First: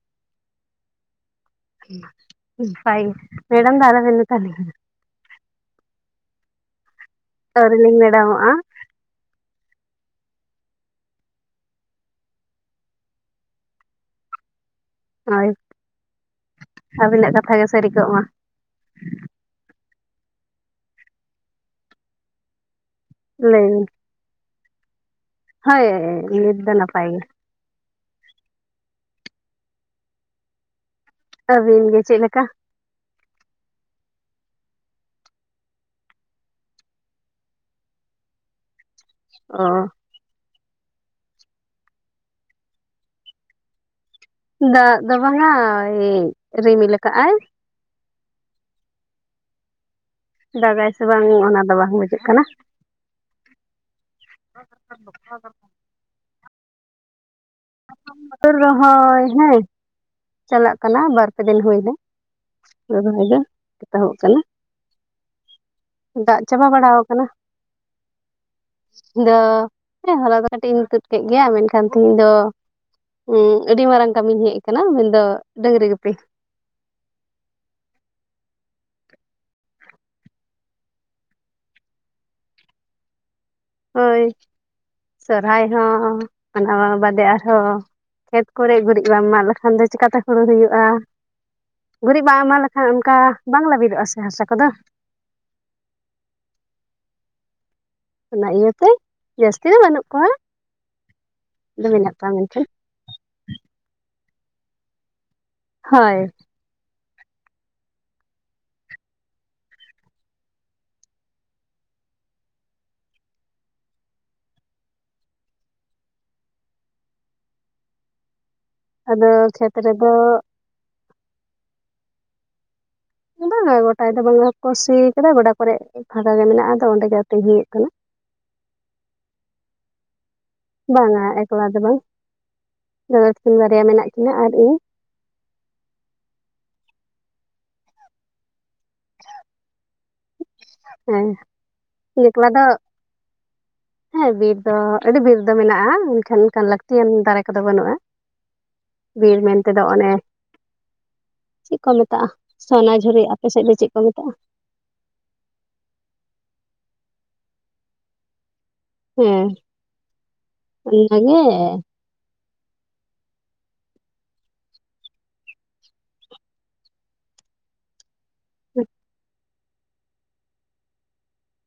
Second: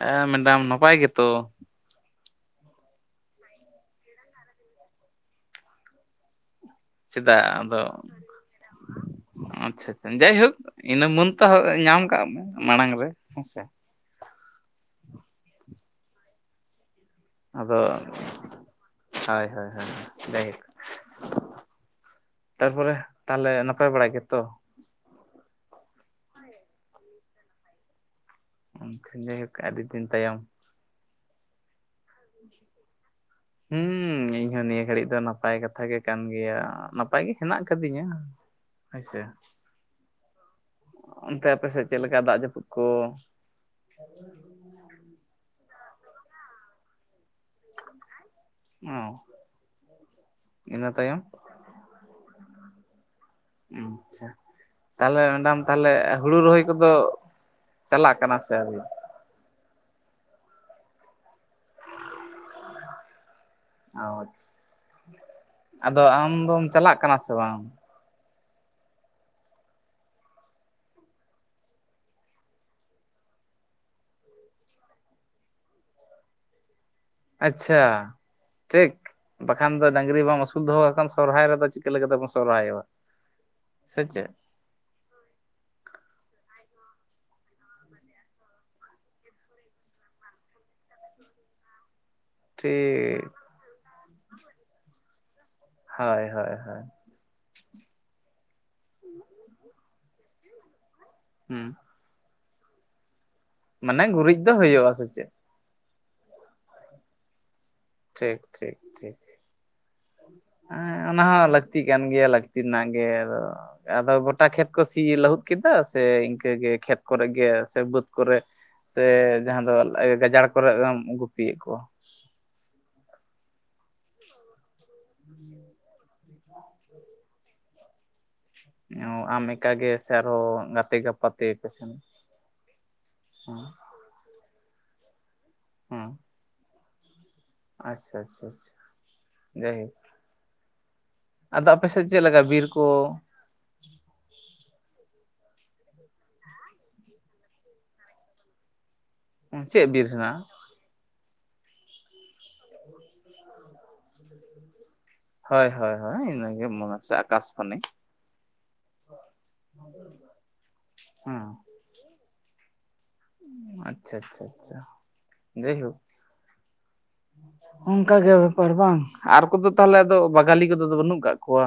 ᱦᱮᱸ ᱢᱮᱰᱟᱢ ᱱᱟᱯᱟᱭ ᱜᱮᱛᱚ ᱱᱟᱯᱟᱭ ᱢᱮᱰᱟᱢ ᱫᱟ ᱟᱞᱚᱵᱮᱱ ᱢᱮᱛᱟ ᱞᱤ ᱪᱮᱫᱟᱜ ᱟᱫᱚ ᱟᱪᱷᱟ ᱟᱪᱷᱟ ᱡᱟᱭᱦᱳᱠ ᱤᱱᱟᱹ ᱢᱟᱹᱱ ᱛᱚ ᱧᱟᱢ ᱠᱟᱜ ᱢᱮ ᱢᱟᱲᱟᱝ ᱨᱮ ᱦᱮᱸᱥᱮ ᱦᱳᱭ ᱟᱹᱵᱤᱱᱟᱜ ᱠᱟᱛ ᱟᱫᱚ ᱦᱚᱭ ᱦᱚᱭ ᱡᱟᱭᱦᱚᱠ ᱛᱟᱨᱯᱚᱨᱮ ᱛᱟᱦᱞᱮ ᱞᱟᱹᱭ ᱵᱤᱱ ᱱᱟᱯᱟᱭ ᱵᱟᱲᱟᱭ ᱜᱮᱛᱚ ᱦᱳᱭ ᱱᱤᱫ ᱫᱚ ᱱᱟᱯᱟᱭ ᱜᱮ ᱡᱟᱹᱭ ᱦᱚᱠ ᱟᱹᱰᱤ ᱫᱤᱱ ᱛᱟᱭᱚᱢ ᱟᱹᱵᱤᱱ ᱜᱮ ᱪᱮᱫ ᱞᱮᱠᱟ ᱦᱩᱸ ᱤᱧᱦᱚ ᱱᱤᱭᱟᱹ ᱜᱷᱟᱹᱲᱤᱡ ᱫᱚ ᱱᱟᱯᱟᱭ ᱠᱟᱛᱷᱟ ᱜᱮ ᱠᱟᱱ ᱜᱮᱭᱟ ᱱᱟᱯᱟᱭ ᱜᱮ ᱦᱮᱱᱟᱜ ᱟᱠᱟᱫᱤᱧᱟ ᱦᱚᱭᱥᱮ ᱚ ᱚᱱᱛᱮ ᱟᱯᱮ ᱥᱮᱫ ᱪᱮᱫ ᱞᱮᱠᱟ ᱫᱟᱜ ᱡᱟᱹᱯᱩᱫ ᱠᱚ ᱫᱟᱜ ᱫᱚ ᱵᱟᱝᱟᱭ ᱨᱤᱢᱤᱞ ᱟᱠᱟᱜ ᱟᱭ ᱚᱸ ᱫᱟᱜᱟᱭ ᱥᱮ ᱵᱟᱝ ᱚᱱᱟ ᱫᱚ ᱵᱟᱝ ᱵᱩᱡᱷᱟᱹᱜ ᱠᱟᱱᱟ ᱟᱪᱷᱟ ᱛᱟᱦᱞᱮ ᱢᱮᱰᱟᱢ ᱛᱟᱦᱞᱮ ᱦᱩᱲᱩ ᱨᱚᱦᱚᱭ ᱠᱚᱫᱚ ᱪᱟᱞᱟᱜ ᱠᱟᱱᱟ ᱥᱮ [unintelligible] ᱟᱹᱣᱨᱤ ᱚ ᱨᱚᱦᱚᱭ ᱦᱮᱸ ᱪᱟᱞᱟᱜ ᱠᱟᱱᱟ ᱵᱟᱨᱯᱮ ᱫᱤᱱ ᱦᱩᱭ ᱮᱱᱟ ᱨᱚᱭ ᱫᱚ ᱮᱛᱚᱦᱚᱵ ᱠᱟᱱᱟ ᱟᱪᱷᱟ ᱟᱫᱚ ᱟᱢ ᱫᱟᱜ ᱫᱚᱢ ᱪᱟᱵᱟ ᱪᱟᱞᱟᱜ ᱵᱟᱲᱟᱣ ᱠᱟᱱᱟ ᱥᱮ ᱵᱟᱝ ᱤᱧ ᱫᱚ ᱦᱚᱞᱟ ᱫᱚ ᱠᱟᱹᱴᱤᱡ ᱤᱧ ᱛᱩᱫ ᱠᱮᱫ ᱜᱮᱭᱟ ᱢᱮᱱᱠᱷᱟᱱ ᱛᱤᱦᱤᱧ ᱫᱚ ᱦᱩᱸ ᱟᱹᱰᱤ ᱢᱟᱨᱟᱝ ᱠᱟᱹᱢᱤᱧ ᱦᱮᱡ ᱟᱠᱟᱱᱟ ᱢᱮᱱᱫᱚ ᱰᱟᱹᱟᱝᱜᱨᱤ ᱜᱩᱯᱤ ᱟᱪᱪᱷᱟ ᱴᱷᱤᱠ ᱵᱟᱠᱷᱟᱱ ᱫᱚ ᱰᱟᱹᱝᱜᱨᱤ ᱵᱟᱢ ᱟᱹᱥᱩᱞ ᱫᱚᱦᱚ ᱠᱟᱜ ᱠᱷᱟᱱ ᱥᱚᱨᱦᱟᱭ ᱨᱮᱫᱚ ᱪᱤᱠᱟᱹ ᱞᱮᱠᱟᱛᱮ ᱵᱚᱱ ᱥᱚᱨᱦᱟᱭᱚᱜᱼᱟ ᱥᱮ ᱦᱳᱭ ᱪᱮᱫ ᱥᱚᱨᱦᱟᱭ ᱦᱚᱸ ᱟᱨ ᱱᱚᱣᱟ ᱵᱟᱫᱮ ᱟᱨᱦᱚᱸ ᱠᱷᱮᱛ ᱠᱚᱨᱮ ᱜᱩᱨᱤᱡ ᱵᱟᱢ ᱢᱟᱜ ᱞᱮᱠᱷᱟᱱ ᱫᱚ ᱪᱤᱠᱟᱛᱮ ᱦᱩᱲᱩ ᱦᱩᱭᱩᱜᱼᱟ ᱜᱩᱨᱤᱡ ᱵᱟᱝ ᱮᱢᱟᱜ ᱞᱮᱠᱷᱟᱱ ᱚᱱᱠᱟ ᱴᱷᱤᱠ ᱵᱟᱝ ᱞᱟᱹᱵᱤᱫᱚᱜᱼᱟ ᱥᱮ ᱦᱟᱥᱟ ᱠᱚᱫᱚ ᱦᱳᱭ ᱦᱳᱭ ᱦᱳᱭ ᱚᱱᱟ ᱤᱭᱟᱹᱛᱮ ᱡᱟᱹᱥᱛᱤ ᱫᱚ ᱵᱟᱹᱱᱩᱜ ᱠᱚᱣᱟ ᱦᱩᱸ ᱫᱚ ᱢᱮᱱᱟᱜ ᱠᱚᱣᱟ ᱢᱮᱱᱛᱷᱮᱡ ᱢᱟᱱᱮ ᱜᱩᱨᱤᱡ ᱫᱚ ᱦᱩᱭᱩᱜᱼᱟ ᱥᱮ ᱪᱮᱫ ᱦᱚᱭ ᱴᱷᱤᱠ ᱴᱷᱤᱠ ᱴᱷᱤᱠ ᱦᱮᱸ ᱚᱱᱟ ᱦᱚᱸ ᱞᱟᱹᱠᱛᱤᱜ ᱠᱟᱱ ᱜᱮᱭᱟ ᱞᱟᱹᱠᱛᱤ ᱨᱮᱱᱟᱜ ᱜᱮ ᱟᱫᱚ ᱟᱫᱚ ᱜᱚᱴᱟ ᱠᱷᱮᱛ ᱠᱚ ᱥᱤ ᱞᱟᱹᱦᱩᱫ ᱠᱮᱫᱟ ᱥᱮ ᱤᱱᱠᱟᱹ ᱜᱮ ᱠᱷᱮᱛ ᱠᱚᱨᱮ ᱜᱮ ᱥᱮ ᱵᱟᱹᱫᱽ ᱠᱚᱨᱮ ᱥᱮ ᱟᱫᱚ ᱡᱟᱦᱟᱸ ᱫᱚ ᱠᱷᱮᱛ ᱨᱮᱫᱚ ᱜᱟᱡᱟᱲ ᱠᱚᱨᱮᱢ ᱜᱩᱯᱤᱭᱮᱫ ᱠᱚᱣᱟ ᱵᱟᱝᱟ ᱜᱚᱴᱟ ᱫᱚ ᱵᱟᱝᱞᱟ ᱠᱚ ᱥᱤ ᱠᱟᱫᱟ ᱜᱚᱰᱟ ᱠᱚᱨᱮ ᱯᱷᱟᱸᱠᱟ ᱜᱮ ᱢᱮᱱᱟᱜᱼᱟ ᱟᱫᱚ ᱚᱸᱰᱮ ᱜᱮ ᱟᱛᱤᱧ ᱦᱩᱭᱩᱜ ᱠᱟᱱᱟ [unintelligible] ᱟᱢ ᱮᱠᱟ ᱜᱮ ᱥᱮ ᱟᱨᱦᱚᱸ ᱜᱟᱛᱮ ᱵᱟᱝᱟ ᱜᱟᱯᱟᱛᱮ ᱮᱠᱞᱟ ᱫᱚ ᱥᱮᱱ ᱵᱟᱝ ᱫᱟᱫᱟ ᱛᱟᱠᱤᱱ ᱵᱟᱨᱭᱟ ᱢᱮᱱᱟᱜ ᱠᱤᱱᱟ ᱟᱨ ᱤᱧ ᱦᱚᱸ ᱟᱪᱪᱷᱟ ᱟᱪᱪᱷᱟ ᱟᱪᱪᱷᱟ ᱡᱟᱭᱦᱮ ᱦᱮᱸ ᱟᱫᱚ ᱟᱯᱮ ᱥᱮᱫ ᱪᱮᱫ ᱞᱮᱠᱟ ᱮᱠᱞᱟ ᱫᱚ ᱵᱤᱨ ᱠᱚ ᱦᱮᱸ ᱵᱤᱨ ᱫᱚ ᱟᱹᱰᱤ ᱵᱤᱨ ᱫᱚ ᱢᱮᱱᱟᱜᱼᱟ ᱢᱮᱱᱠᱷᱟᱱ ᱚᱱᱠᱟᱱ ᱞᱟᱹᱠᱛᱤᱭᱟᱱ ᱫᱟᱨᱮ ᱠᱚᱫᱚ ᱵᱟᱹᱱᱩᱜᱼᱟ ᱵᱤᱨ ᱢᱮᱱᱛᱮ ᱫᱚ ᱪᱮᱫ ᱵᱤᱨ ᱚᱱᱮ ᱦᱮᱱᱟᱜᱼᱟ? ᱪᱮᱫ ᱠᱚ ᱢᱮᱛᱟᱜᱼᱟ ᱥᱚᱱᱟ ᱡᱷᱩᱨᱤ ᱟᱯᱮ ᱥᱮᱫ ᱫᱚ ᱪᱮᱫ ᱠᱚ ᱢᱮᱛᱟᱜᱼᱟ? ᱦᱳᱭ ᱦᱳᱭ ᱦᱳᱭ ᱤᱱᱟᱹᱜᱮ ᱢᱚᱱᱮ ᱦᱚᱪᱪᱷᱮ ᱟᱠᱟᱥ ᱵᱟᱱᱤ ᱦᱮᱸ ᱚᱱᱟᱜᱮ ᱦᱮᱸ ᱟᱪᱪᱷᱟ ᱟᱪᱪᱷᱟ ᱟᱪᱪᱷᱟ ᱡᱟᱭᱦᱳᱠ ᱚᱱᱠᱟᱜᱮ ᱵᱮᱯᱟᱨ ᱵᱟᱝ ᱟᱨ ᱠᱚᱫᱚ ᱛᱟᱦᱚᱞᱮ ᱟᱫᱚ ᱵᱟᱜᱟᱞᱤ ᱠᱚᱫᱚ ᱟᱫᱚ ᱵᱟᱹᱱᱩᱜ ᱠᱟᱜ ᱠᱚᱣᱟ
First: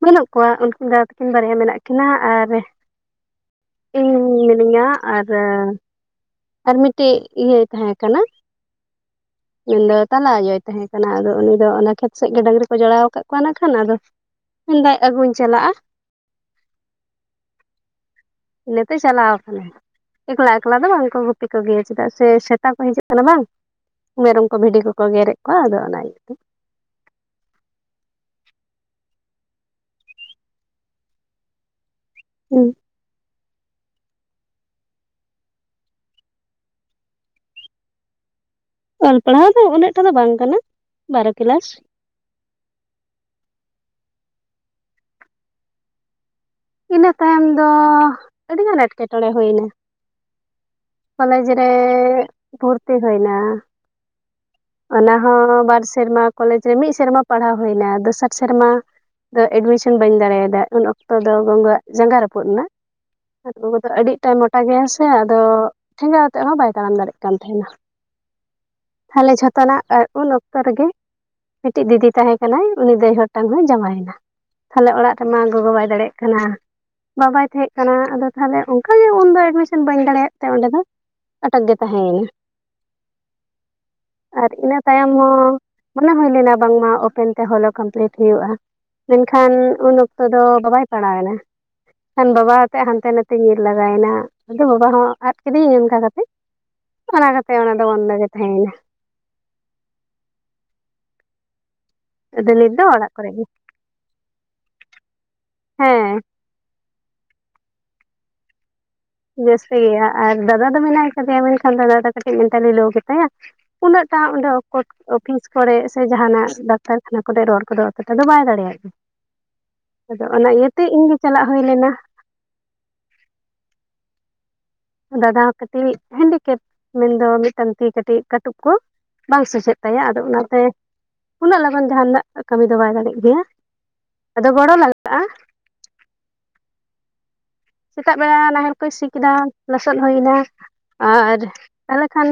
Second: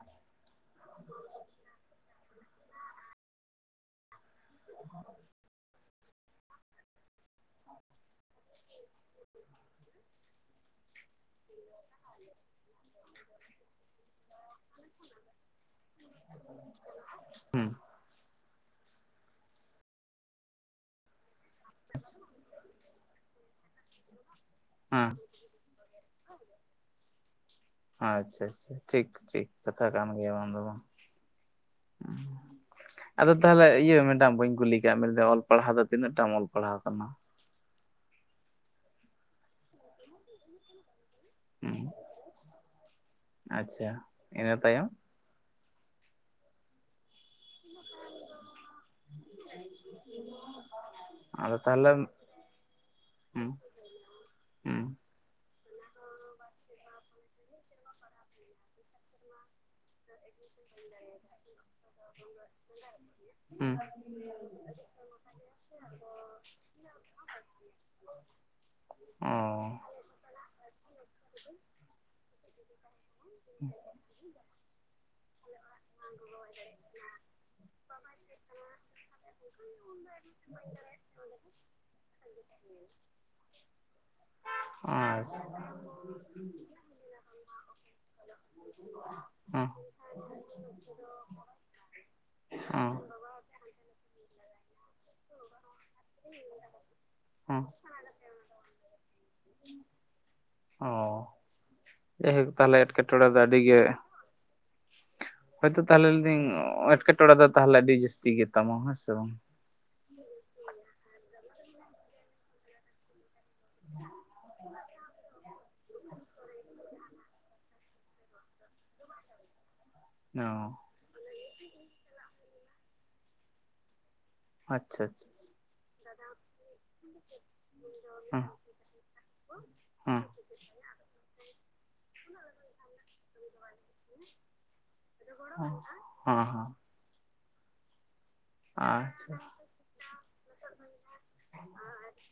ᱵᱟᱹᱱᱩᱜ ᱠᱚᱣᱟ ᱩᱱᱠᱤᱱ ᱫᱟᱫᱟ ᱛᱟᱹᱠᱤᱱ ᱵᱟᱨᱭᱟ ᱢᱮᱱᱟᱜ ᱠᱤᱱᱟ ᱟᱨ ᱤᱧ ᱢᱤᱱᱟᱹᱧᱟ ᱟᱨ ᱟᱨ ᱢᱤᱫᱴᱮᱡ ᱤᱭᱟᱹᱭ ᱛᱟᱦᱮᱸ ᱠᱟᱱᱟᱭ ᱢᱮᱱᱫᱚ ᱛᱟᱞᱟ ᱟᱭᱳᱭ ᱛᱟᱦᱮᱸ ᱠᱟᱱᱟ ᱟᱫᱚ ᱩᱱᱤ ᱫᱚ ᱚᱱᱟ ᱠᱷᱮᱛ ᱥᱮ ᱜᱮ ᱰᱟᱹᱝᱨᱤ ᱠᱚ ᱡᱚᱲᱟᱣ ᱟᱠᱟᱫ ᱠᱚᱣᱟ ᱱᱟᱜ ᱠᱷᱟᱱ ᱟᱫᱚ ᱢᱮᱱᱫᱟᱭ ᱟᱹᱜᱩᱧ ᱪᱟᱞᱟᱜᱼᱟ ᱦᱩᱸ ᱤᱱᱟᱹᱛᱮ ᱪᱟᱞᱟᱣ ᱠᱟᱱᱟᱭ ᱮᱠᱞᱟ ᱮᱠᱞᱟ ᱫᱚ ᱵᱟᱝᱠᱚ ᱜᱩᱯᱤ ᱠᱚᱜᱮᱭᱟ ᱪᱮᱫᱟᱜ ᱥᱮ ᱥᱮᱛ ᱥᱮᱛᱟ ᱠᱚ ᱦᱤᱡᱩᱜ ᱠᱟᱱᱟ ᱵᱟᱝ ᱢᱮᱨᱚᱢ ᱠᱚ ᱵᱷᱤᱰᱤ ᱠᱚᱠᱚ ᱦᱮᱸ ᱜᱮᱨᱮᱫ ᱠᱚᱣᱟ ᱟᱫᱚ ᱚᱱᱟ ᱤᱭᱟᱹᱛᱮ ᱟᱪᱪᱷᱟ ᱟᱪᱪᱷᱟ ᱴᱷᱤᱠ ᱴᱷᱤᱠ ᱠᱟᱛᱷᱟ ᱠᱟᱱ ᱜᱮᱭᱟ ᱵᱟᱝ ᱫᱚ ᱵᱟᱝᱸ ᱦᱢ ᱦᱩᱸ ᱟᱫᱚ ᱛᱟᱦᱚᱞᱮ ᱤᱭᱟᱹ ᱢᱮᱰᱟᱢ ᱵᱟᱹᱧ ᱠᱩᱞᱤ ᱠᱟᱜ ᱢᱮᱭᱟ ᱚᱞ ᱯᱟᱲᱦᱟᱣ ᱫᱚ ᱛᱤᱱᱟᱹᱜ ᱴᱟᱢ ᱚᱞ ᱯᱟᱲᱦᱟᱣ ᱟᱠᱟᱱᱟ? ᱚᱞ ᱯᱟᱲᱦᱟᱣ ᱫᱚ ᱩᱱᱟᱹᱜ ᱴᱟ ᱫᱚ ᱵᱟᱝ ᱠᱟᱱᱟ ᱵᱟᱨᱚ ᱠᱮᱞᱟᱥ ᱚᱢ ᱟᱪᱪᱷᱟ ᱤᱱᱟ ᱛᱟᱭᱚᱢ ᱤᱱᱟᱹ ᱛᱟᱭᱚᱢ ᱫᱚ ᱟᱹᱰᱤᱜᱟᱱ ᱮᱴᱠᱮᱴᱚᱬᱮ ᱦᱩᱭᱱᱟ ᱠᱚᱞᱮᱡᱽ ᱟᱫᱚ ᱨᱮ ᱛᱟᱦᱚᱞᱮ ᱵᱷᱩᱨᱛᱤ ᱦᱩᱭᱱᱟ ᱦᱩᱸ ᱦᱩᱸ ᱚᱱᱟᱦᱚᱸ ᱵᱟᱨ ᱥᱮᱨᱢᱟ ᱠᱚᱞᱮᱡᱽ ᱨᱮ ᱢᱤᱫ ᱥᱮᱨᱢᱟ ᱯᱟᱲᱦᱟᱣ ᱦᱩᱭᱱᱟ ᱫᱚᱥᱟᱨ ᱥᱮᱨᱢᱟ ᱫᱚ ᱮᱰᱢᱤᱥᱚᱱ ᱵᱟᱹᱧ ᱫᱟᱲᱮᱭᱟᱫᱟ ᱩᱱ ᱚᱠᱛᱚ ᱫᱚ ᱜᱚᱜᱚ ᱣᱟᱜ ᱡᱟᱸᱜᱟ ᱨᱟᱹᱯᱩᱫ ᱮᱱᱟ, ᱟᱨ ᱦᱩᱸ ᱜᱚᱜᱚ ᱫᱚ ᱟᱹᱰᱤᱜᱴᱟᱭ ᱢᱚᱴᱟ ᱜᱮᱭᱟ ᱥᱮ ᱟᱫᱚ ᱴᱷᱮᱸᱜᱟ ᱟᱛᱮ ᱦᱚᱸ ᱵᱟᱭ ᱛᱟᱲᱟᱢ ᱫᱟᱲᱮᱭᱟᱜ ᱠᱟᱱ ᱛᱟᱦᱮᱱᱟ ᱚ ᱠᱟᱱᱟ ᱟᱨ ᱩᱱ ᱚᱠᱛᱚ ᱨᱮᱜᱮ ᱢᱤᱫᱴᱤᱡ ᱫᱤᱫᱤ ᱛᱟᱦᱮᱸ ᱠᱟᱱᱟᱭ ᱩᱱᱤ ᱫᱟᱹᱭ ᱦᱚᱲ ᱢᱤᱫᱴᱟᱝ ᱦᱚᱸ ᱡᱟᱶᱟᱭᱮᱱᱟ ᱛᱟᱦᱞᱮ ᱚᱲᱟᱜ ᱨᱮᱢᱟ ᱜᱚᱜᱚ ᱵᱟᱭ ᱫᱟᱲᱮᱭᱟᱜ ᱠᱟᱱᱟ ᱵᱟᱵᱟᱭ ᱛᱟᱦᱮᱸ ᱠᱟᱱᱟ ᱟᱫᱚ ᱛᱟᱦᱚᱞᱮ ᱚᱱᱠᱟᱜᱮ ᱩᱱᱫᱚ ᱮᱰᱢᱤᱥᱚᱱ ᱵᱟᱹᱧ ᱫᱟᱲᱮᱭᱟᱜ ᱛᱮ ᱚᱸᱰᱮ ᱫᱚ ᱟᱴᱟᱜᱽ ᱜᱮ ᱛᱟᱦᱮᱸᱭᱮᱱᱟ [inaudible] ᱟᱨ ᱤᱱᱟᱹ ᱛᱟᱭᱚᱢ ᱟᱪᱪᱷᱟ ᱦᱚᱸ ᱢᱚᱱᱮ ᱦᱩᱭ ᱞᱮᱱᱟ ᱵᱟᱝᱢᱟ ᱳᱯᱮᱱ ᱛᱮ ᱦᱳᱞᱚᱳ ᱠᱚᱢᱯᱞᱤᱴ ᱦᱩᱭᱩᱜᱼᱟ ᱢᱮᱱᱠᱷᱟᱱ ᱦᱮᱸ ᱩᱱ ᱚᱠᱛᱚ ᱫᱚ ᱵᱟᱵᱟᱭ ᱯᱟᱲᱟᱣᱱᱟ ᱮᱱᱠᱷᱟᱱ ᱵᱟᱵᱟ ᱟᱛᱮᱫ ᱦᱮᱸ ᱦᱟᱱᱛᱮ ᱱᱟᱛᱮ ᱛᱮ ᱧᱤᱨ ᱞᱟᱜᱟᱭᱮᱱᱟ ᱟᱫᱚ ᱵᱟᱵᱟ ᱦᱚᱸ ᱟᱫ ᱠᱤᱫᱤᱧ ᱚᱱᱠᱟ ᱠᱟᱛᱮ ᱚᱱᱟ ᱠᱟᱛᱮ ᱦᱮᱸ ᱚᱱᱟ ᱫᱚ ᱚᱱᱫᱚ ᱜᱮ ᱛᱟᱦᱮᱸᱭᱮᱱᱟ ᱚ ᱡᱟᱭᱦᱳᱠ ᱟᱫᱚ ᱛᱟᱦᱚᱞᱮ ᱱᱤᱛ ᱫᱚ ᱚᱲᱟᱜ ᱮᱸᱴᱠᱮᱴᱚᱬᱮ ᱠᱚᱨᱮ ᱫᱚ ᱜᱮ ᱟᱹᱰᱤᱜᱮ ᱦᱳᱭᱛᱳ ᱛᱟᱦᱚᱞᱮ ᱦᱮᱸ ᱞᱟᱹᱭ ᱫᱟᱹᱧ ᱮᱴᱠᱮᱴᱚᱸᱲᱮ ᱫᱚ ᱛᱟᱦᱚᱞᱮ ᱟᱹᱰᱤ ᱡᱟᱹᱥᱛᱤ ᱜᱮᱛᱟᱢᱟ ᱦᱮᱸ ᱥᱮ ᱵᱟᱝ ᱡᱟᱹᱥᱛᱤ ᱜᱮᱭᱟ ᱟᱨ ᱫᱟᱫᱟ ᱫᱚ ᱢᱮᱱᱟ ᱠᱟᱫᱮᱭᱟ ᱢᱮᱱᱠᱷᱟᱱ ᱫᱟᱫᱟ ᱫᱚ ᱠᱟᱹᱴᱤᱡ ᱢᱮᱱᱴᱟᱞᱤ ᱞᱳ ᱜᱮᱛᱟᱭᱟ ᱩᱱᱟᱹᱜᱴᱟ ᱚᱸᱰᱮ [unintelligible] [unintelligible] ᱠᱚᱨᱮ ᱥᱮ ᱡᱟᱦᱟᱱᱟᱜ ᱰᱟᱠᱛᱟᱨ ᱠᱷᱟᱱᱟ ᱠᱚᱨᱮ ᱨᱚᱲ ᱠᱚᱫᱚ ᱚᱛᱚ ᱴᱟᱜ ᱫᱚ ᱵᱟᱭ ᱫᱟᱲᱮᱭᱟᱜ ᱜᱮᱭᱟ ᱟᱫᱚ ᱚᱱᱟ ᱚ ᱤᱭᱟᱹᱛᱮ ᱤᱧᱜᱮ ᱪᱟᱞᱟᱜ ᱦᱩᱭ ᱞᱮᱱᱟ ᱟᱪᱪᱷᱟ ᱟᱪᱪᱷᱟ ᱫᱟᱫᱟ ᱦᱚᱸ ᱠᱟᱹᱴᱤᱡ ᱦᱮᱱᱰᱤᱠᱮᱯ ᱢᱮᱱᱫᱚ ᱢᱤᱫᱴᱟᱝ ᱛᱤ ᱠᱟᱹᱴᱤᱡ ᱦᱮᱸ ᱦᱮᱸ ᱠᱟᱹᱴᱩᱵ ᱠᱚ ᱵᱟᱝ ᱥᱚᱡᱷᱮᱜ ᱛᱟᱭᱟ ᱟᱫᱚ ᱦᱮᱸ ᱚᱱᱟᱛᱮ ᱩᱱᱟᱹᱜ ᱞᱚᱜᱚᱱ ᱡᱟᱦᱟᱱᱟᱜ ᱠᱟᱹᱢᱤ ᱫᱚ ᱵᱟᱭ ᱫᱟᱲᱮᱜ ᱜᱮᱭᱟ ᱟᱫᱚ ᱜᱚᱲᱚ ᱞᱟᱜᱟᱜᱼᱟ ᱦᱚᱸ ᱦᱚᱸ ᱥᱮᱛᱟᱜ ᱵᱮᱲᱟ ᱱᱟᱦᱮᱞ ᱠᱚᱭ ᱥᱤ ᱟᱪᱪᱷᱟ ᱠᱮᱫᱟ ᱞᱚᱥᱚᱫ ᱦᱩᱭ ᱮᱱᱟ ᱟᱨ ᱛᱟᱦᱚᱞᱮ ᱠᱷᱟᱱ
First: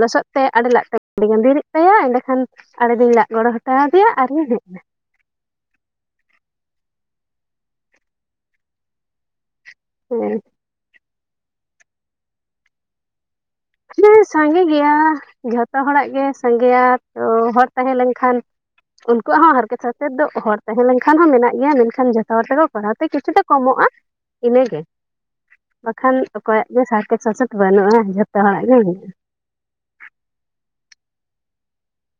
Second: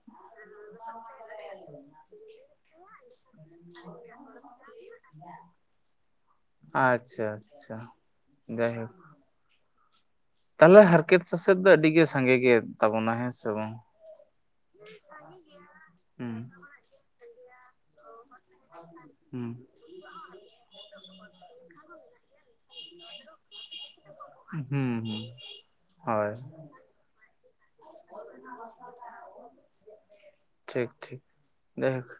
ᱞᱚᱥᱚᱫ ᱛᱮ ᱟᱲᱮ ᱞᱟᱜ ᱛᱮ ᱟᱹᱰᱤᱜᱟᱱ ᱫᱤᱨᱤᱜ ᱛᱟᱭᱟ ᱮᱸᱰᱮᱠᱷᱟᱱ ᱟᱲᱮ ᱫᱩᱧ ᱞᱟᱜ ᱜᱚᱲᱚ ᱦᱚᱴᱚ ᱟᱫᱮᱭᱟ ᱟᱨᱤᱧ ᱦᱮᱡ ᱮᱱᱟ ᱟᱪᱪᱷᱟ ᱟᱪᱪᱷᱟ ᱡᱟᱭᱦᱳᱠ ᱦᱮᱸ ᱛᱟᱦᱚᱞᱮ ᱦᱟᱨᱠᱮᱛ ᱥᱟᱥᱮᱛ ᱫᱚ ᱟᱹᱰᱤ ᱜᱮ ᱥᱟᱸᱜᱮ ᱜᱮ ᱛᱟᱵᱚᱱᱟ ᱦᱮᱸ ᱥᱮ ᱵᱟᱝ ᱦᱮᱸ ᱥᱟᱸᱜᱮ ᱜᱮᱭᱟ ᱡᱷᱚᱛᱚ ᱦᱚᱲᱟᱜ ᱜᱮ ᱦᱩᱸ ᱥᱟᱸᱜᱮᱭᱟ ᱛᱚ ᱦᱚᱲ ᱛᱟᱦᱮᱸ ᱞᱮᱱᱠᱷᱟᱱ ᱩᱱᱠᱩᱣᱟᱜ ᱦᱩᱸ ᱦᱚᱸ ᱦᱟᱨᱠᱮᱛ ᱥᱟᱥᱮᱛ ᱫᱚ ᱦᱚᱲ ᱛᱟᱦᱮᱸ ᱞᱮᱱᱠᱷᱟᱱ ᱦᱚᱸ ᱢᱮᱱᱟᱜ ᱜᱮᱭᱟ ᱢᱮᱱᱠᱷᱟᱱ ᱡᱷᱚᱛᱚ ᱦᱚᱲ ᱛᱮᱠᱚ ᱠᱚᱨᱟᱣ ᱛᱮ ᱠᱤᱪᱷᱩ ᱫᱚ ᱠᱚᱢᱚᱜᱼᱟ ᱦᱩᱸ ᱤᱱᱟᱹᱜᱮ ᱦᱮᱸ ᱵᱟᱠᱷᱟᱱ ᱚᱠᱚᱭᱟᱜ ᱜᱮ ᱦᱟᱨᱠᱮᱛ ᱥᱟᱥᱮᱛ ᱵᱟᱹᱱᱩᱜᱼᱟ ᱡᱷᱚᱛᱚ ᱦᱚᱲᱟᱜ ᱜᱮ ᱢᱮᱱᱟᱜᱼᱟ ᱴᱷᱤᱠ ᱴᱷᱤᱠ ᱡᱟᱭᱦᱳᱠ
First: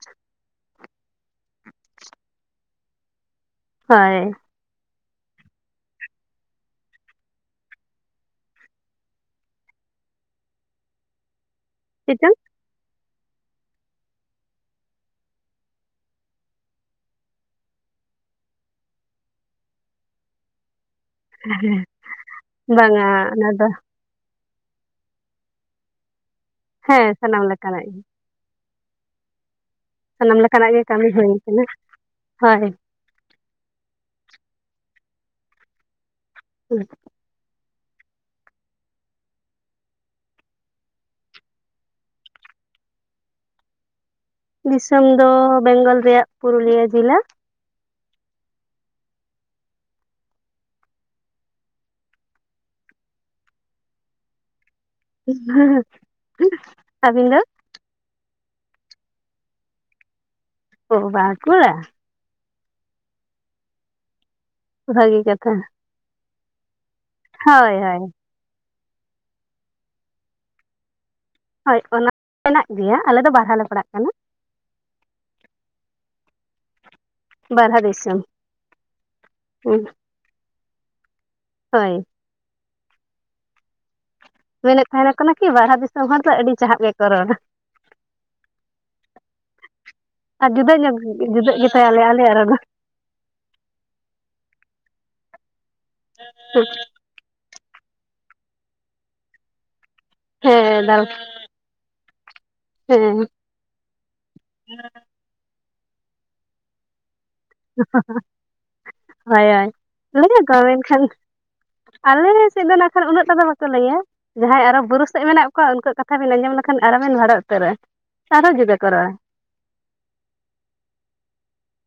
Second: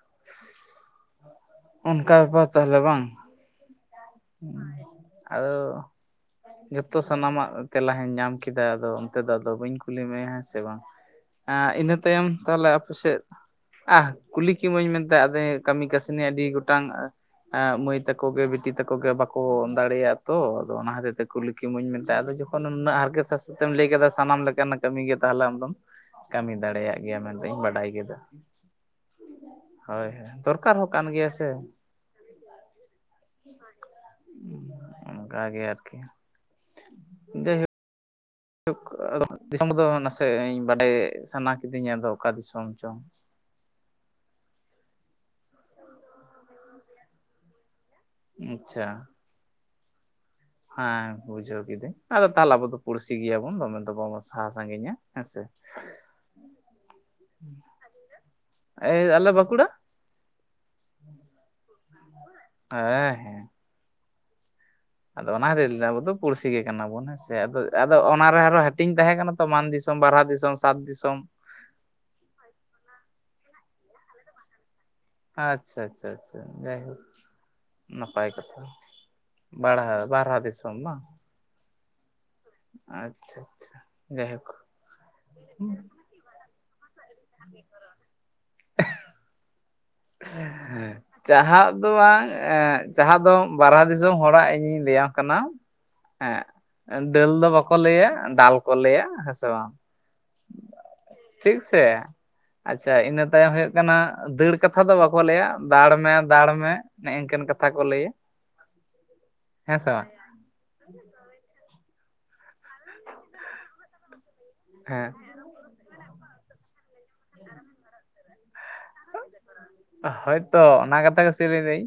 ᱚᱱᱠᱟ ᱵᱮᱯᱟᱨ ᱛᱟᱦᱚᱞᱮ ᱵᱟᱝ ᱦᱳᱭ ᱦᱳᱭ ᱟᱫᱚ ᱡᱚᱛᱚ ᱥᱟᱱᱟᱢᱟᱜ ᱛᱮᱞᱟ ᱦᱚᱧ ᱧᱟᱢ ᱠᱮᱫᱟ ᱟᱫᱚ ᱚᱱᱛᱮ ᱫᱚ ᱟᱫᱚ ᱵᱟᱹᱧ ᱠᱩᱞᱤ ᱢᱮᱭᱟ ᱦᱮᱸ ᱥᱮ ᱵᱟᱝ ᱤᱱᱟᱹ ᱪᱮᱫ ᱛᱟᱭᱚᱢ ᱪᱚᱝ ᱛᱟᱦᱚᱞᱮ ᱟᱯᱮ ᱥᱮᱫ ᱟᱦ ᱠᱩᱞᱤ ᱠᱮᱢᱟᱹᱧ ᱢᱮᱱᱛᱮ ᱟᱫᱚ ᱠᱟᱹᱢᱤ ᱠᱟᱹᱥᱱᱤ ᱟᱹᱰᱤ ᱜᱚᱴᱟᱝ ᱢᱟᱹᱭ ᱛᱟᱠᱚ ᱜᱮ ᱵᱤᱴᱤ ᱛᱟᱠᱚ ᱜᱮ ᱵᱟᱠᱚ ᱫᱟᱲᱮᱭᱟᱜᱼᱟ ᱛᱚ ᱟᱫᱚ ᱚᱱᱟ ᱦᱚᱛᱮᱡ ᱛᱮ ᱠᱩᱞᱤ ᱠᱤᱢᱟᱹᱧ ᱢᱮᱱᱛᱮ ᱟᱫᱚ ᱡᱚᱠᱷᱚᱱ ᱩᱱᱟᱹᱜ ᱵᱟᱝᱟ ᱦᱟᱨᱠᱮᱛ ᱚᱱᱟ ᱫᱚ ᱥᱟᱥᱮᱛᱮᱢ ᱞᱟᱹᱭ ᱠᱮᱫᱟ ᱥᱟᱱᱟᱢ ᱞᱮᱠᱟᱱᱟᱜ ᱠᱟᱹᱢᱤ ᱜᱮ ᱛᱟᱦᱚᱞᱮ ᱟᱢᱫᱚᱢ ᱠᱟᱹᱢᱤ ᱫᱟᱲᱮᱭᱟᱜ ᱦᱮᱸ ᱜᱮᱭᱟ ᱥᱟᱱᱟᱢ ᱢᱮᱱᱛᱤᱧ ᱞᱮᱠᱟᱱᱟᱜ ᱵᱟᱰᱟᱭ ᱜᱮ ᱠᱮᱫᱟ ᱦᱳᱭ ᱦᱳᱭ ᱥᱟᱱᱟᱢ ᱞᱮᱠᱟᱱᱟᱜ ᱫᱚᱨᱠᱟᱨ ᱜᱮ ᱦᱚᱸ ᱠᱟᱱ ᱠᱟᱹᱢᱤ ᱦᱩᱭ ᱜᱮᱭᱟ ᱥᱮ ᱠᱟᱱᱟ ᱦᱳᱭ ᱚᱱᱠᱟ ᱜᱮ ᱟᱨᱠᱤ [unintelligible] [unintelligible] ᱫᱤᱥᱚᱢ ᱫᱚ ᱱᱟᱥᱮ ᱵᱟᱰᱟᱭ ᱥᱟᱱᱟ ᱠᱤᱫᱤᱧᱟ ᱟᱫᱚ ᱚᱠᱟ ᱫᱤᱥᱚᱢ ᱪᱚᱝ ᱫᱤᱥᱚᱢ ᱫᱚ ᱵᱮᱝᱜᱚᱞ ᱨᱮᱭᱟᱜ ᱯᱩᱨᱩᱞᱤᱭᱟᱹ ᱡᱮᱞᱟ ᱟᱪᱪᱷᱟ ᱦᱮᱸ ᱵᱩᱡᱷᱟᱹᱣ ᱠᱤᱫᱟᱹᱧ ᱟᱫᱚ ᱛᱟᱦᱚᱞᱮ ᱟᱵᱚ ᱫᱚ ᱯᱩᱲᱥᱤ ᱜᱮᱭᱟ ᱵᱚᱱ ᱫᱚᱢᱮ ᱫᱚ ᱵᱟᱵᱚᱱ ᱥᱟᱦᱟ ᱥᱟᱺᱜᱤᱧᱟ ᱦᱮᱸᱥᱮ ᱟᱹᱵᱤᱱ ᱫᱚ ᱟᱞᱮ ᱵᱟᱸᱠᱩᱲᱟ ᱚ ᱵᱟᱸᱠᱩᱲᱟ ᱦᱮᱸ ᱦᱮᱸ ᱵᱷᱟᱹᱜᱤ ᱟᱫᱚ ᱚᱱᱟ ᱠᱟᱛᱷᱟ ᱦᱚᱛᱮᱡᱤᱧ ᱞᱮᱭᱫᱟ ᱟᱵᱚ ᱫᱚ ᱯᱩᱲᱥᱤ ᱜᱮ ᱠᱟᱱᱟ ᱵᱚᱱ ᱦᱮᱸ ᱥᱮ ᱦᱳᱭ ᱟᱫᱚ ᱦᱳᱭ ᱚᱱᱟᱨᱮ ᱟᱨᱚ [unintelligible] ᱛᱟᱦᱮᱸ ᱠᱟᱱᱟ ᱛᱚ ᱢᱟᱱ ᱫᱤᱥᱚᱢ ᱵᱟᱨᱦᱟ ᱫᱤᱥᱚᱢ ᱥᱟᱸᱛ ᱫᱤᱥᱚᱢ ᱦᱳᱭ ᱚᱱᱟ ᱢᱮᱱᱟᱜ ᱜᱮᱭᱟ ᱟᱞᱮ ᱫᱚ ᱵᱟᱨᱦᱟ ᱞᱮ ᱯᱟᱲᱟᱜ ᱠᱟᱱᱟ ᱟᱪᱪᱷᱟ ᱟᱪᱪᱷᱟ ᱟᱪᱪᱷᱟ ᱡᱟᱭᱦᱳᱠ ᱵᱟᱨᱦᱟ ᱫᱤᱥᱚᱢ ᱱᱟᱯᱟᱭ ᱠᱟᱛᱷᱟ ᱵᱟᱲᱦᱟ ᱵᱟᱨᱦᱟ ᱫᱤᱥᱚᱢ ᱵᱟᱝ ᱦᱳᱭ ᱟᱪᱪᱷᱟ ᱟᱪᱪᱷᱟ ᱡᱟᱭᱦᱳᱠ ᱢᱮᱱᱮᱫ ᱛᱟᱦᱮᱸᱱᱟ ᱠᱟᱱᱟ ᱠᱤ ᱵᱟᱨᱦᱟ ᱫᱤᱥᱚᱢ ᱦᱚᱲ ᱫᱚ ᱟᱹᱰᱤ ᱪᱟᱦᱟᱵ ᱜᱮᱠᱚ ᱨᱚᱲᱟ [inaudible] ᱟᱨ ᱡᱩᱫᱟᱹ ᱧᱚᱜ ᱡᱩᱫᱟᱹᱜ ᱪᱟᱦᱟᱵ ᱜᱮᱛᱟᱭ ᱫᱚ ᱟᱞᱮ ᱵᱟᱝ ᱟᱞᱮᱭᱟᱜ ᱨᱚᱲ ᱮᱸᱜ [unintelligible] ᱫᱚ ᱵᱟᱨᱦᱟ ᱫᱤᱥᱚᱢ ᱦᱚᱲᱟᱜ ᱤᱧᱤᱧ ᱞᱟᱹᱭᱟᱢ ᱠᱟᱱᱟ [inaudible] ᱫᱟᱹᱞ ᱫᱚ ᱵᱟᱠᱚ ᱞᱟᱹᱭᱟ ᱫᱟᱞ ᱠᱚ ᱞᱟᱹᱭᱟ ᱦᱮᱸ ᱥᱮ ᱵᱟᱝ ᱦᱮᱸ ᱰᱟᱞ ᱴᱷᱤᱠ ᱥᱮ ᱟᱪᱪᱷᱟ ᱤᱱᱟᱹ ᱛᱟᱭᱚᱢ ᱦᱩᱭᱩᱜ ᱠᱟᱱᱟ ᱫᱟᱹᱲ ᱠᱟᱛᱷᱟ ᱫᱚ ᱵᱟᱠᱚ ᱞᱮᱭᱟ ᱫᱟᱲ ᱢᱮ ᱫᱟᱲ ᱢᱮ ᱱᱮ ᱤᱱᱠᱟᱹᱱ ᱠᱟᱛᱷᱟ ᱠᱚ ᱞᱟᱹᱭᱟ ᱦᱳᱭ ᱦᱳᱭ ᱦᱮᱸ ᱥᱮ ᱵᱟᱝ ᱞᱟᱹᱭᱟ ᱠᱚ ᱢᱮᱱᱠᱷᱟᱱ ᱟᱞᱮ ᱥᱮᱫ ᱫᱚ ᱱᱟᱜᱠᱷᱟᱱ ᱩᱱᱟᱹᱜ ᱴᱟ ᱫᱚ ᱵᱟᱠᱚ ᱞᱟᱹᱭᱟ ᱡᱟᱦᱟᱸᱭ ᱟᱨᱚ ᱵᱩᱨᱩ ᱦᱮᱸ ᱥᱮᱫ ᱢᱮᱱᱟᱜ ᱠᱚᱣᱟ ᱩᱱᱠᱩ ᱠᱟᱛᱷᱟ ᱵᱤᱱ ᱟᱸᱡᱚᱢ ᱞᱮᱠᱷᱟᱱ ᱟᱨᱚ ᱵᱤᱱ ᱵᱷᱟᱲᱟ ᱩᱛᱟᱹᱨᱚᱜᱼᱟ ᱟᱨᱚ ᱡᱩᱫᱟᱹ ᱠᱚ ᱨᱚᱲᱟ ᱦᱳᱭᱛᱚ ᱚᱱᱟ ᱠᱟᱛᱷᱟ ᱜᱮ ᱥᱮ ᱞᱟᱹᱭ ᱫᱟᱹᱧ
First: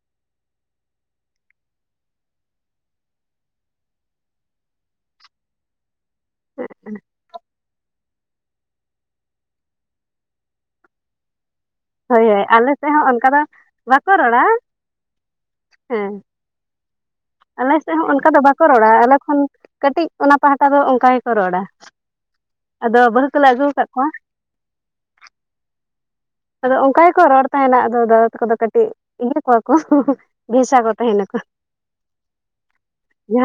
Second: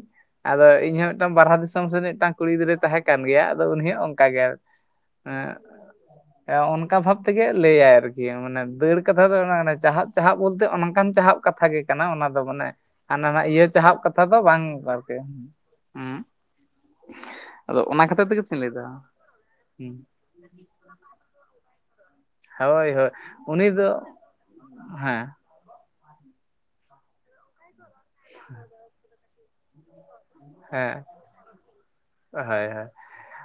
ᱟᱫᱚ ᱤᱧ ᱦᱚᱸ ᱢᱤᱫᱴᱟᱝ ᱵᱟᱨᱦᱟ ᱫᱤᱥᱚᱢ ᱥᱮᱱᱤᱡ ᱢᱤᱫᱴᱟᱝ ᱠᱩᱲᱤ ᱜᱤᱫᱽᱨᱟᱹᱭ ᱛᱟᱦᱮᱸ ᱠᱟᱱ ᱜᱮᱭᱟ ᱟᱫᱚ ᱩᱱᱤ ᱦᱚᱸ ᱚᱝᱠᱟ ᱜᱮ ᱮᱸ ᱚᱱᱠᱟ ᱵᱷᱟᱵ ᱛᱮᱜᱮ ᱞᱟᱹᱭᱟᱭ ᱟᱨ ᱢᱟᱱᱮ ᱫᱟᱹᱲ ᱠᱟᱛᱷᱟ ᱫᱚ ᱪᱟᱦᱟᱜ ᱪᱟᱦᱟᱜ ᱵᱚᱞᱛᱮ ᱚᱱᱠᱟᱱ ᱪᱟᱦᱟᱜ ᱠᱟᱛᱷᱟ ᱜᱮ ᱠᱟᱱᱟ ᱦᱳᱭ ᱚᱱᱟ ᱫᱚ ᱦᱳᱭ ᱢᱟᱱᱮ ᱟᱞᱮ ᱥᱮᱫ ᱦᱚᱸ ᱦᱟᱱᱟ ᱚᱱᱠᱟ ᱱᱟ ᱫᱚ ᱤᱭᱟᱹ ᱪᱟᱦᱟᱵ ᱵᱟᱠᱚ ᱠᱟᱛᱷᱟ ᱫᱚ ᱨᱚᱲᱟ ᱵᱟᱝ ᱟᱨᱠᱤ ᱦᱮᱸ ᱟᱞᱮ ᱟᱫᱚ ᱥᱮᱫ ᱦᱚᱸ ᱚᱱᱟ ᱠᱷᱟᱹᱛᱤᱨ ᱚᱱᱠᱟ ᱫᱚ ᱛᱮᱜᱮ ᱪᱮᱧ ᱵᱟᱠᱚ ᱞᱟᱹᱭ ᱫᱟ ᱨᱚᱲᱟ ᱟᱞᱮ ᱠᱷᱚᱱ ᱦᱩᱸ ᱠᱟᱹᱴᱤᱡ ᱚᱱᱟ ᱯᱟᱦᱴᱟ ᱫᱚ ᱚᱝᱠᱟ ᱜᱮᱠᱚ ᱨᱚᱲᱟ ᱦᱳᱭ ᱟᱫᱚ ᱦᱳᱭ ᱵᱟᱹᱦᱩ ᱠᱚᱞᱮ ᱟᱹᱜᱩ ᱩᱱᱤ ᱠᱟᱜ ᱫᱚ ᱠᱚᱣᱟ ᱦᱮᱸ ᱟᱫᱚ ᱚᱱᱠᱟ ᱜᱮᱠᱚ ᱨᱚᱲ ᱛᱟᱦᱮᱸᱱᱟ ᱟᱫᱚ ᱫᱟᱫᱟ ᱛᱟᱠᱚ ᱫᱚ ᱠᱟᱹᱴᱤᱡ ᱤᱭᱟᱹ ᱠᱚ ᱵᱷᱮᱥᱟ ᱠᱚ ᱦᱮᱸ ᱛᱟᱦᱮᱸ ᱱᱟᱠᱚ ᱦᱳᱭ ᱦᱳᱭ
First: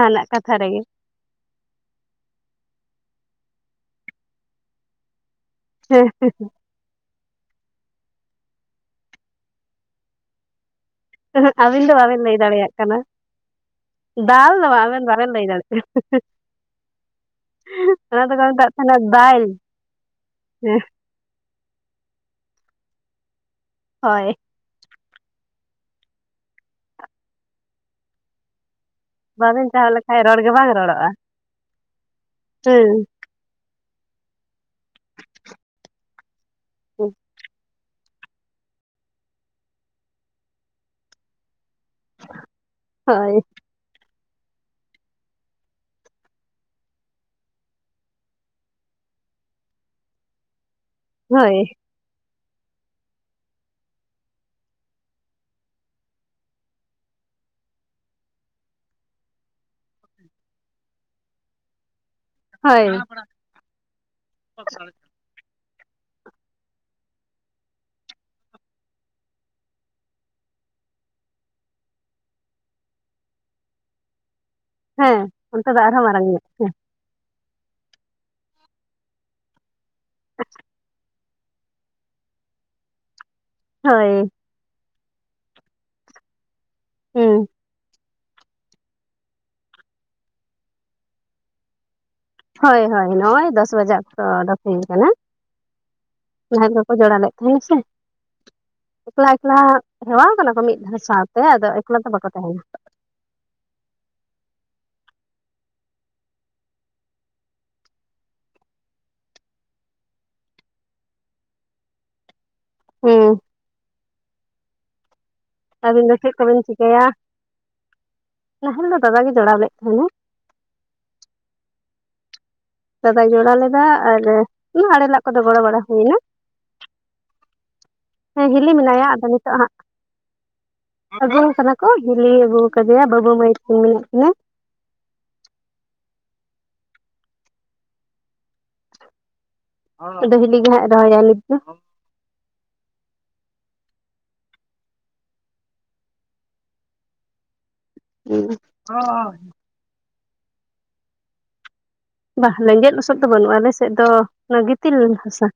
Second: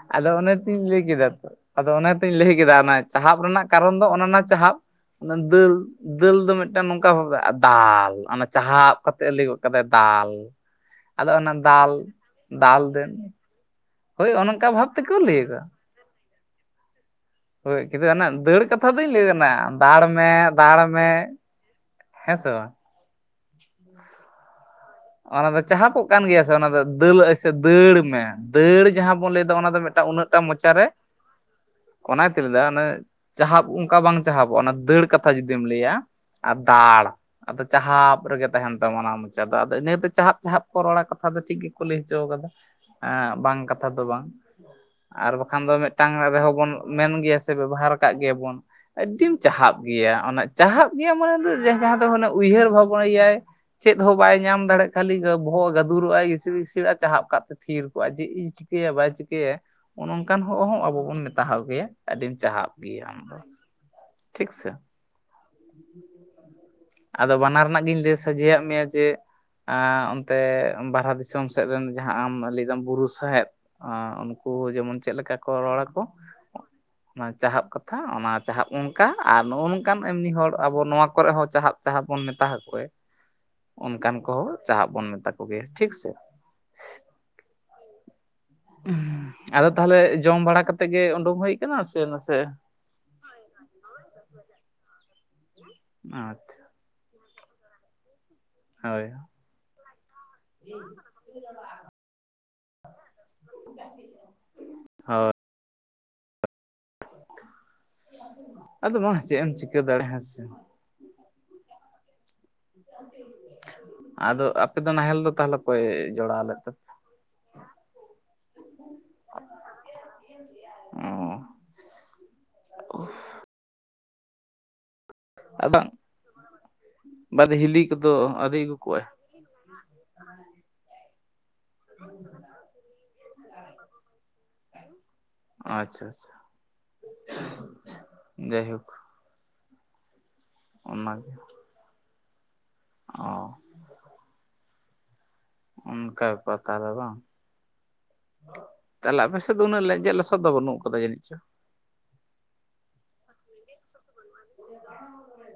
ᱟᱫᱚ ᱠᱟᱛᱷᱟ ᱨᱮᱜᱮ ᱚᱱᱟᱛᱤᱧ ᱞᱟᱹᱭ ᱠᱮᱫᱟ ᱛᱚ ᱟᱫᱚ ᱚᱱᱟ ᱛᱚᱧ ᱞᱟᱹᱭ ᱠᱮᱫᱟ ᱚᱱᱟ ᱪᱟᱦᱟᱵ ᱨᱮᱱᱟᱜ ᱠᱟᱨᱚᱱ ᱫᱚ ᱚᱱᱮ ᱚᱱᱟ ᱪᱟᱦᱟᱵ ᱚᱱᱟ ᱫᱟᱹᱞ ᱦᱮᱸ ᱫᱟᱹᱞ ᱫᱚ ᱢᱤᱫ ᱢᱤᱫᱴᱮᱱ ᱱᱚᱝᱠᱟ ᱵᱷᱟᱵ ᱫᱟᱞᱻ ᱚᱱᱟ ᱪᱟᱦᱟᱵ ᱠᱟᱛᱮ ᱞᱟᱹᱭ ᱜᱚᱫ ᱠᱟᱫᱟᱭ ᱫᱟᱞ ᱟᱫᱚ ᱚᱱᱟ ᱟᱹᱵᱤᱱ ᱫᱟᱞ ᱫᱚ ᱵᱟᱵᱤᱱ ᱞᱟᱹᱭ ᱫᱟᱲᱮᱭᱟᱜ ᱫᱟᱞ ᱠᱟᱱᱟ ᱫᱮᱱ ᱦᱳᱭ ᱫᱟᱞ ᱫᱚ ᱚᱱᱠᱟ ᱵᱟᱝ ᱵᱷᱟᱵ ᱟᱹᱵᱤᱱ ᱛᱮᱠᱚ ᱵᱟᱵᱤᱱ ᱞᱟᱹᱭ ᱫᱟ ᱫᱟᱲᱮᱜ ᱦᱳᱭ ᱠᱤᱱᱛᱩ ᱚᱱᱟ ᱫᱟᱹᱲ ᱠᱟᱛᱷᱟ ᱫᱩᱧ ᱞᱟᱹᱭ ᱠᱟᱱᱟ ᱫᱟᱲ ᱢᱮ ᱫᱟᱲ ᱢᱮ ᱦᱮᱸ ᱥᱮ ᱵᱟᱝ ᱦᱳᱭ ᱚᱱᱟ ᱫᱚ ᱪᱟᱦᱟᱯᱚᱜ ᱠᱟᱱ ᱜᱮᱭᱟ ᱥᱮ ᱚᱱᱟ ᱫᱚ ᱫᱟᱹᱞ ᱥᱮ ᱫᱟᱹᱲ ᱢᱮ ᱫᱟᱹᱲ ᱡᱟᱦᱟᱸ ᱵᱚᱱ ᱞᱟᱹᱭ ᱫᱟ ᱵᱟᱵᱮᱱ ᱚᱱᱟ ᱫᱚ ᱪᱟᱦᱟᱣ ᱢᱤᱫᱴᱟᱝ ᱞᱮᱠᱷᱟᱡ ᱩᱱᱟᱹᱜ ᱴᱟ ᱨᱚᱲ ᱜᱮ ᱵᱟᱝ ᱢᱚᱪᱟ ᱨᱮ ᱨᱚᱲᱚᱜᱼᱟ ᱚᱱᱟ ᱛᱮᱧ ᱞᱟᱹᱭ ᱫᱟ ᱚᱱᱮ ᱦᱮᱸ ᱪᱟᱦᱟᱯ ᱚᱝᱠᱟ ᱵᱟᱝ ᱪᱟᱦᱟᱵᱚᱜᱼᱟ ᱚᱱᱟ ᱫᱟᱹᱲ ᱠᱟᱛᱷᱟ ᱡᱩᱫᱤᱢ ᱞᱟᱹᱭᱟ ᱟᱨ ᱫᱟᱲ ᱟᱫᱚ ᱪᱟᱦᱟᱯ ᱨᱮᱜᱮ ᱛᱟᱦᱮ‌ᱸᱱ ᱛᱟᱢᱟ ᱚᱱᱟ ᱢᱚᱪᱟ ᱫᱚ ᱟᱫᱚ ᱤᱱᱟᱹ ᱛᱮ ᱪᱟᱦᱟᱯ ᱪᱟᱦᱟᱯ ᱠᱚ ᱨᱚᱲᱟ ᱠᱟᱛᱷᱟ ᱫᱚ ᱴᱷᱤᱠ ᱜᱮᱠᱚ ᱞᱟᱹᱭ ᱦᱚᱪᱚ ᱠᱟᱫᱟ ᱮ ᱦᱳᱭ ᱵᱟᱝ ᱠᱟᱛᱷᱟ ᱫᱚ ᱵᱟᱝ ᱟᱨ ᱵᱟᱠᱷᱟᱱ ᱫᱚ ᱢᱤᱫᱴᱟᱝ ᱨᱮᱦᱚᱸ ᱵᱚᱱ ᱢᱮᱱ ᱜᱮᱭᱟ ᱥᱮ ᱵᱮᱵᱚᱦᱟᱨ ‌‌ᱠᱟᱜ ᱜᱮᱭᱟ ᱵᱚᱱ ᱟᱹᱰᱤᱢ ᱪᱟᱦᱟᱵ ᱜᱮᱭᱟ ᱚᱱᱟ ᱪᱟᱦᱟᱯ ᱜᱮᱭᱟ ᱦᱳᱭ ᱢᱟᱱᱮ ᱡᱟᱦᱟᱸ ᱫᱚ ᱢᱟᱱᱮ ᱩᱭᱦᱟᱹᱨ ᱵᱷᱟᱵᱚᱭᱟᱭ ᱪᱮᱫ ᱦᱚᱸ ᱵᱟᱭ ᱧᱟᱢ ᱫᱟᱲᱮᱜ ᱠᱷᱟᱹᱞᱤ ᱵᱚᱦᱚᱜ ᱜᱟᱹᱫᱩᱨᱚᱜ ᱟᱭ ᱤᱥᱤᱲ ᱤᱥᱤᱲ ᱟ ᱪᱟᱦᱟᱵ ᱠᱟᱜ ᱛᱮ ᱛᱷᱤᱨ ᱠᱚᱜᱼᱟ ᱡᱮᱭ ᱪᱤᱠᱟᱹᱭᱟ ᱵᱟᱭ ᱪᱤᱠᱟᱹᱭᱟ ᱚᱱᱚ ᱚᱝᱠᱟᱱ ᱦᱚ ᱦᱚᱸ ᱟᱵᱚ ᱵᱚᱱ ᱢᱮᱛᱟ ᱜᱮᱭᱟ ᱟᱹᱰᱤ ᱪᱟᱦᱟᱯ ᱦᱳᱭ ᱜᱮᱭᱟ ᱟᱢ ᱫᱚ ᱴᱷᱤᱠ ᱥᱮ ᱟᱫᱚ ᱵᱟᱱᱟᱨ ᱨᱮᱱᱟᱜ ᱜᱤᱧ ᱞᱟᱹᱭ ᱥᱚᱡᱷᱮᱭᱟᱜ ᱢᱮᱭᱟ ᱡᱮ ᱟᱸ ᱚᱱᱛᱮ ᱵᱟᱨᱦᱟ ᱫᱤᱥᱚᱢ ᱥᱮᱫ ᱨᱮᱱ ᱡᱟᱦᱟᱸ ᱟᱢ ᱞᱟᱹᱭ ᱫᱟᱢ ᱵᱩᱨᱩ ᱥᱟᱸᱦᱮᱫ ᱦᱳ ᱡᱮᱢᱚᱱ ᱪᱮᱫ ᱦᱮᱸ ᱞᱮᱠᱟ ᱠᱚ ᱚᱱᱛᱮ ᱨᱚᱲ ᱫᱚ ᱟᱠᱚ ᱟᱨᱦᱚᱸ ᱢᱟᱨᱟᱝ ᱧᱚᱜ ᱚᱱᱟ ᱪᱟᱦᱟᱯ ᱠᱟᱛᱷᱟ ᱚᱱᱟ ᱪᱟᱦᱟᱯ ᱚᱱᱠᱟ ᱟᱨ ᱱᱚᱜᱼᱚ ᱱᱚᱝᱠᱟᱱ ᱮᱢᱱᱤ ᱦᱚᱲ ᱟᱵᱚ ᱱᱚᱣᱟ ᱠᱚᱨᱮ ᱦᱚᱸ ᱪᱟᱦᱟᱜ ᱪᱟᱦᱟ ᱵᱚᱱ ᱢᱮᱛᱟᱠᱚᱮ ᱦᱳᱭ ᱚᱱᱠᱟᱱ ᱪᱟᱦᱟᱵ ᱵᱚᱱ ᱢᱮᱛᱟ ᱠᱚ ᱜᱮᱭᱟ ᱴᱷᱤᱠ ᱥᱮ ᱦᱮᱸ ᱟᱫᱚ ᱛᱟᱦᱚᱞᱮ ᱡᱚᱢ ᱵᱟᱲᱟ ᱠᱟᱛᱮᱜ ᱜᱮ ᱩᱰᱩᱠ ᱦᱩᱭ ᱟᱠᱟᱱᱟ ᱥᱮ ᱱᱟᱥᱮ ᱦᱳᱭ ᱦᱳᱭ ᱱᱚᱜᱼᱚᱭ ᱫᱚᱥ ᱵᱟᱡᱟᱜ ᱚᱠᱛᱚ ᱚᱰᱚᱠ ᱦᱩᱭ ᱟᱠᱟᱱᱟ ᱟᱪᱪᱷᱟ ᱚᱱᱟᱤᱞᱳ ᱚ ᱡᱚᱲᱟ ᱞᱮᱫ ᱛᱟᱦᱮᱸᱱᱟᱼᱟ ᱥᱮ ᱦᱳᱭ ᱮᱠᱞᱟ ᱮᱠᱞᱟ ᱦᱮᱣᱟ ᱠᱟᱱᱟ ᱠᱚ ᱢᱤᱫ ᱫᱷᱟᱣ ᱥᱟᱶᱛᱮ ᱟᱫᱚ ᱮᱠᱞᱟ ᱫᱚ ᱵᱟᱠᱚ ᱛᱟᱦᱮᱱᱟ [inaudible] ᱦᱳᱭ ᱟᱫᱚ ᱵᱟᱝ ᱪᱮᱫ ᱮᱢ ᱪᱤᱠᱟᱹ ᱫᱟᱲᱮᱭᱟᱜᱼᱟ ᱦᱮᱸ ᱥᱮ ᱦᱮᱸ [inaudible] ᱟᱫᱚ ᱟᱯᱮ ᱫᱚ ᱱᱟᱦᱮᱞ ᱫᱚ ᱛᱟᱦᱚᱞᱮ ᱚᱠᱚᱭ ᱟᱹᱵᱤᱱ ᱫᱚ ᱪᱮᱫ ᱡᱚᱲᱟᱣ ᱞᱮᱫ ᱠᱚᱵᱤᱱ ᱛᱟᱯᱮ ᱪᱤᱠᱟᱹᱭᱟ ᱱᱟᱦᱮᱞ ᱫᱚ ᱫᱟᱫᱟ ᱜᱮ ᱡᱚᱲᱟᱣ ᱞᱮᱫ ᱛᱟᱦᱮᱱᱟ ᱚ ᱫᱟᱫᱟᱭ ᱡᱚᱲᱟ ᱞᱮᱫᱟ ᱟᱨ ᱚᱱᱟ ᱟᱲᱮ ᱞᱟᱜ ᱠᱚᱫᱚ ᱜᱚᱲᱚ ᱵᱟᱲᱟ ᱵᱟᱝ ᱦᱩᱭᱱᱟ ᱵᱟᱫᱮ ᱦᱤᱞᱤ ᱠᱚᱫᱚ ᱦᱮᱸ ᱟᱹᱣᱨᱤ ᱦᱤᱞᱤ ᱟᱹᱜᱩ ᱠᱚᱣᱟᱭ ᱢᱮᱱᱟᱭᱟ ᱟᱫᱚ ᱱᱤᱛᱚᱜ ᱦᱟᱸᱜ ᱟᱹᱜᱩ ᱠᱟᱫᱟ ᱠᱚ ᱦᱤᱞᱤ ᱟᱹᱜᱩ ᱠᱟᱫᱮᱭᱟ ᱵᱟᱹᱵᱩ ᱢᱟᱹᱭ ᱛᱤᱱ ᱢᱮᱱᱟᱜ ᱠᱤᱱᱟ ᱟᱪᱪᱷᱟ ᱟᱪᱪᱷᱟ ᱡᱟᱭᱦᱳᱠ ᱟᱫᱚ‌ ᱤᱞᱤ ᱜᱮ ᱦᱟᱸᱜ ᱨᱚᱦᱚᱭ ᱟᱭ ᱚᱱᱟᱜᱮ ᱱᱤᱛ ᱫᱚ ᱚ ᱚᱱᱠᱟ ᱵᱮᱯᱟᱨ ᱛᱟᱦᱞᱮ ᱫᱚ ᱵᱟᱝ ᱛᱟᱦᱚᱞᱮ ᱟᱯᱮᱥᱮᱫ ᱩᱱᱟᱹᱜ ᱞᱮᱡᱮᱫ ᱞᱚᱥᱚᱫ ᱫᱚ ᱵᱟᱹᱱᱩᱜ ᱟᱠᱟᱫᱟ ᱡᱟᱹᱱᱤᱡ ᱪᱚ ᱵᱷᱟᱟᱜ ᱞᱮᱸᱡᱮᱫ ᱞᱚᱥᱚᱫ ᱫᱚ ᱵᱟᱹᱱᱩᱜᱼᱟ ᱟᱞᱮᱥᱮᱫ ᱫᱚ ᱚᱱᱟ ᱜᱤᱛᱤᱞ ᱦᱟᱥᱟ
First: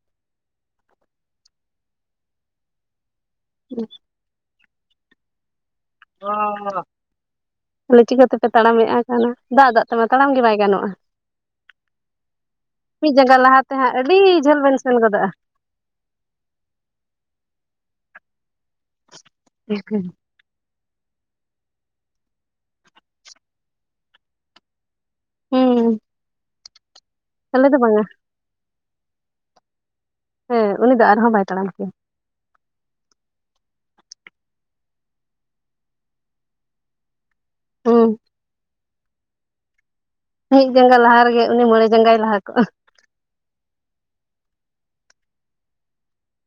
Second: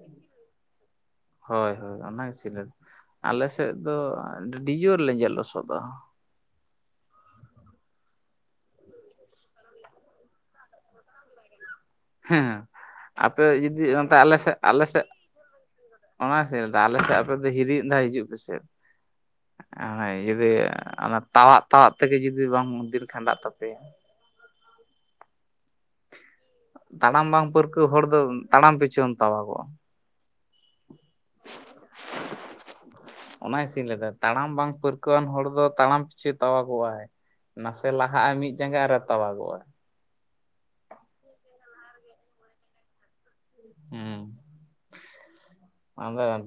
ᱦᱳᱭ ᱦᱳᱭ ᱚᱱᱟᱜᱮ ᱥᱮᱧ ᱞᱟᱹᱭ ᱫᱟ ᱟᱞᱮ ᱥᱮᱫ ᱫᱚ ᱟᱹᱰᱤ ᱡᱳᱨ ᱞᱮᱡᱮᱨ ᱞᱚᱥᱚᱫᱟ [inaudible] ᱛᱟᱦᱚᱞᱮ ᱪᱤᱠᱟᱹᱛᱮᱯᱮ ᱛᱟᱲᱟᱢᱮᱫ ᱠᱟᱱᱟ ᱫᱟᱜ ᱫᱟᱜ ᱛᱮᱢᱟ ᱛᱟᱲᱟᱢ ᱜᱮ ᱵᱟᱭ ᱜᱟᱱᱚᱜᱼᱟ ᱦᱮᱸ ᱢᱤᱫ ᱡᱟᱸᱜᱟ ᱟᱯᱮ ᱞᱟᱦᱟᱛᱮ ᱡᱩᱫᱤ ᱦᱟᱸᱜ ᱚᱱᱛᱮ ᱟᱹᱰᱤ ᱟᱞᱮ ᱥᱮᱫ ᱡᱷᱟᱹᱞ ᱵᱮᱱ ᱟᱞᱮ ᱥᱮᱱ ᱥᱮᱫ ᱜᱚᱫᱚᱜᱼᱟ ᱚᱱᱟ ᱥᱮ ᱟᱞᱮ ᱥᱮᱫ ᱟᱯᱮ ᱫᱚ ᱦᱤᱨᱤ ᱢᱤᱫ ᱫᱷᱟᱣ ᱦᱤᱡᱩᱜ ᱯᱮᱥᱮ ᱡᱩᱫᱤ ᱚᱱᱟ ᱛᱟᱣᱟᱜ ᱛᱟᱣᱟᱜ ᱛᱮᱜᱮ ᱡᱩᱫᱤ ᱵᱟᱝ ᱫᱤᱱ ᱠᱷᱟᱸᱰᱟᱜ ᱛᱟᱯᱮᱭᱟ ᱦᱩᱸ ᱛᱟᱲᱟᱢ ᱵᱟᱝ ᱟᱞᱮ ᱯᱟᱹᱨᱠᱟᱹᱣ ᱵᱟᱝᱟ ᱦᱚᱲ ᱫᱚ ᱛᱟᱲᱟᱢ ᱯᱤᱪᱷᱩᱢ ᱛᱟᱣᱟ ᱜᱚᱜᱼᱟ ᱦᱮᱸ ᱩᱱᱤ ᱫᱚ ᱟᱨᱦᱚᱸ ᱵᱟᱭ ᱛᱟᱲᱟᱢ ᱠᱮᱭᱟ ᱚᱱᱟ ᱜᱤᱥᱤᱧ ᱞᱟᱭᱮᱫᱟ ᱛᱟᱲᱟᱢ ᱵᱟᱝ ᱯᱟᱹᱨᱠᱟᱹᱣᱟᱱ ᱦᱚᱲ ᱫᱚ ᱛᱟᱲᱟᱢ ᱯᱤᱪᱷᱩ ᱛᱟᱣᱟ ᱜᱚᱜᱼᱟᱭ ᱱᱟᱥᱮ ᱦᱩᱸ ᱞᱟᱦᱟᱜᱼᱟ ᱢᱤᱫ ᱡᱟᱸᱜᱟ ᱟᱨ ᱛᱟᱣᱟᱜᱚᱜᱼᱟ ᱢᱤᱫ ᱡᱟᱸᱜᱟ ᱞᱟᱦᱟ ᱨᱮᱜᱮ ᱩᱱᱤ ᱢᱚᱬᱮ ᱡᱟᱸᱜᱟᱭ ᱞᱟᱦᱟ ᱠᱚᱜᱼᱟ ᱦᱩᱸ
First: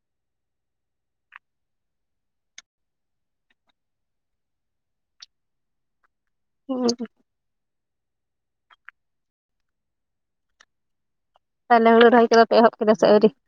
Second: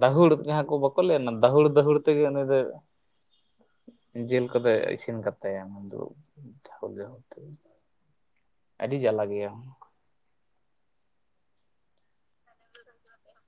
ᱫᱟᱦᱩᱲ ᱡᱟᱦᱟ ᱵᱟᱝ ᱠᱚ ᱞᱟᱹᱭ-ᱟ ᱫᱟᱦᱩᱲ ᱫᱟᱦᱩᱲ ᱛᱮᱜᱮ ᱩᱱᱤ ᱫᱚᱭ ᱡᱤᱞ ᱠᱚᱫᱚ ᱤᱥᱤᱱ ᱠᱟᱛᱟᱭᱟ ᱩᱱ ᱫᱚ [unintelligible] ᱟᱹᱰᱤ ᱡᱟᱞᱟ ᱜᱮᱭᱟ ᱛᱟᱦᱚᱞᱮ ᱦᱩᱲᱩ ᱨᱚᱦᱚᱭ ᱠᱚᱫᱚᱯᱮ ᱮᱦᱚᱵ ᱠᱮᱫᱟ ᱥᱮ ᱟᱹᱣᱨᱤ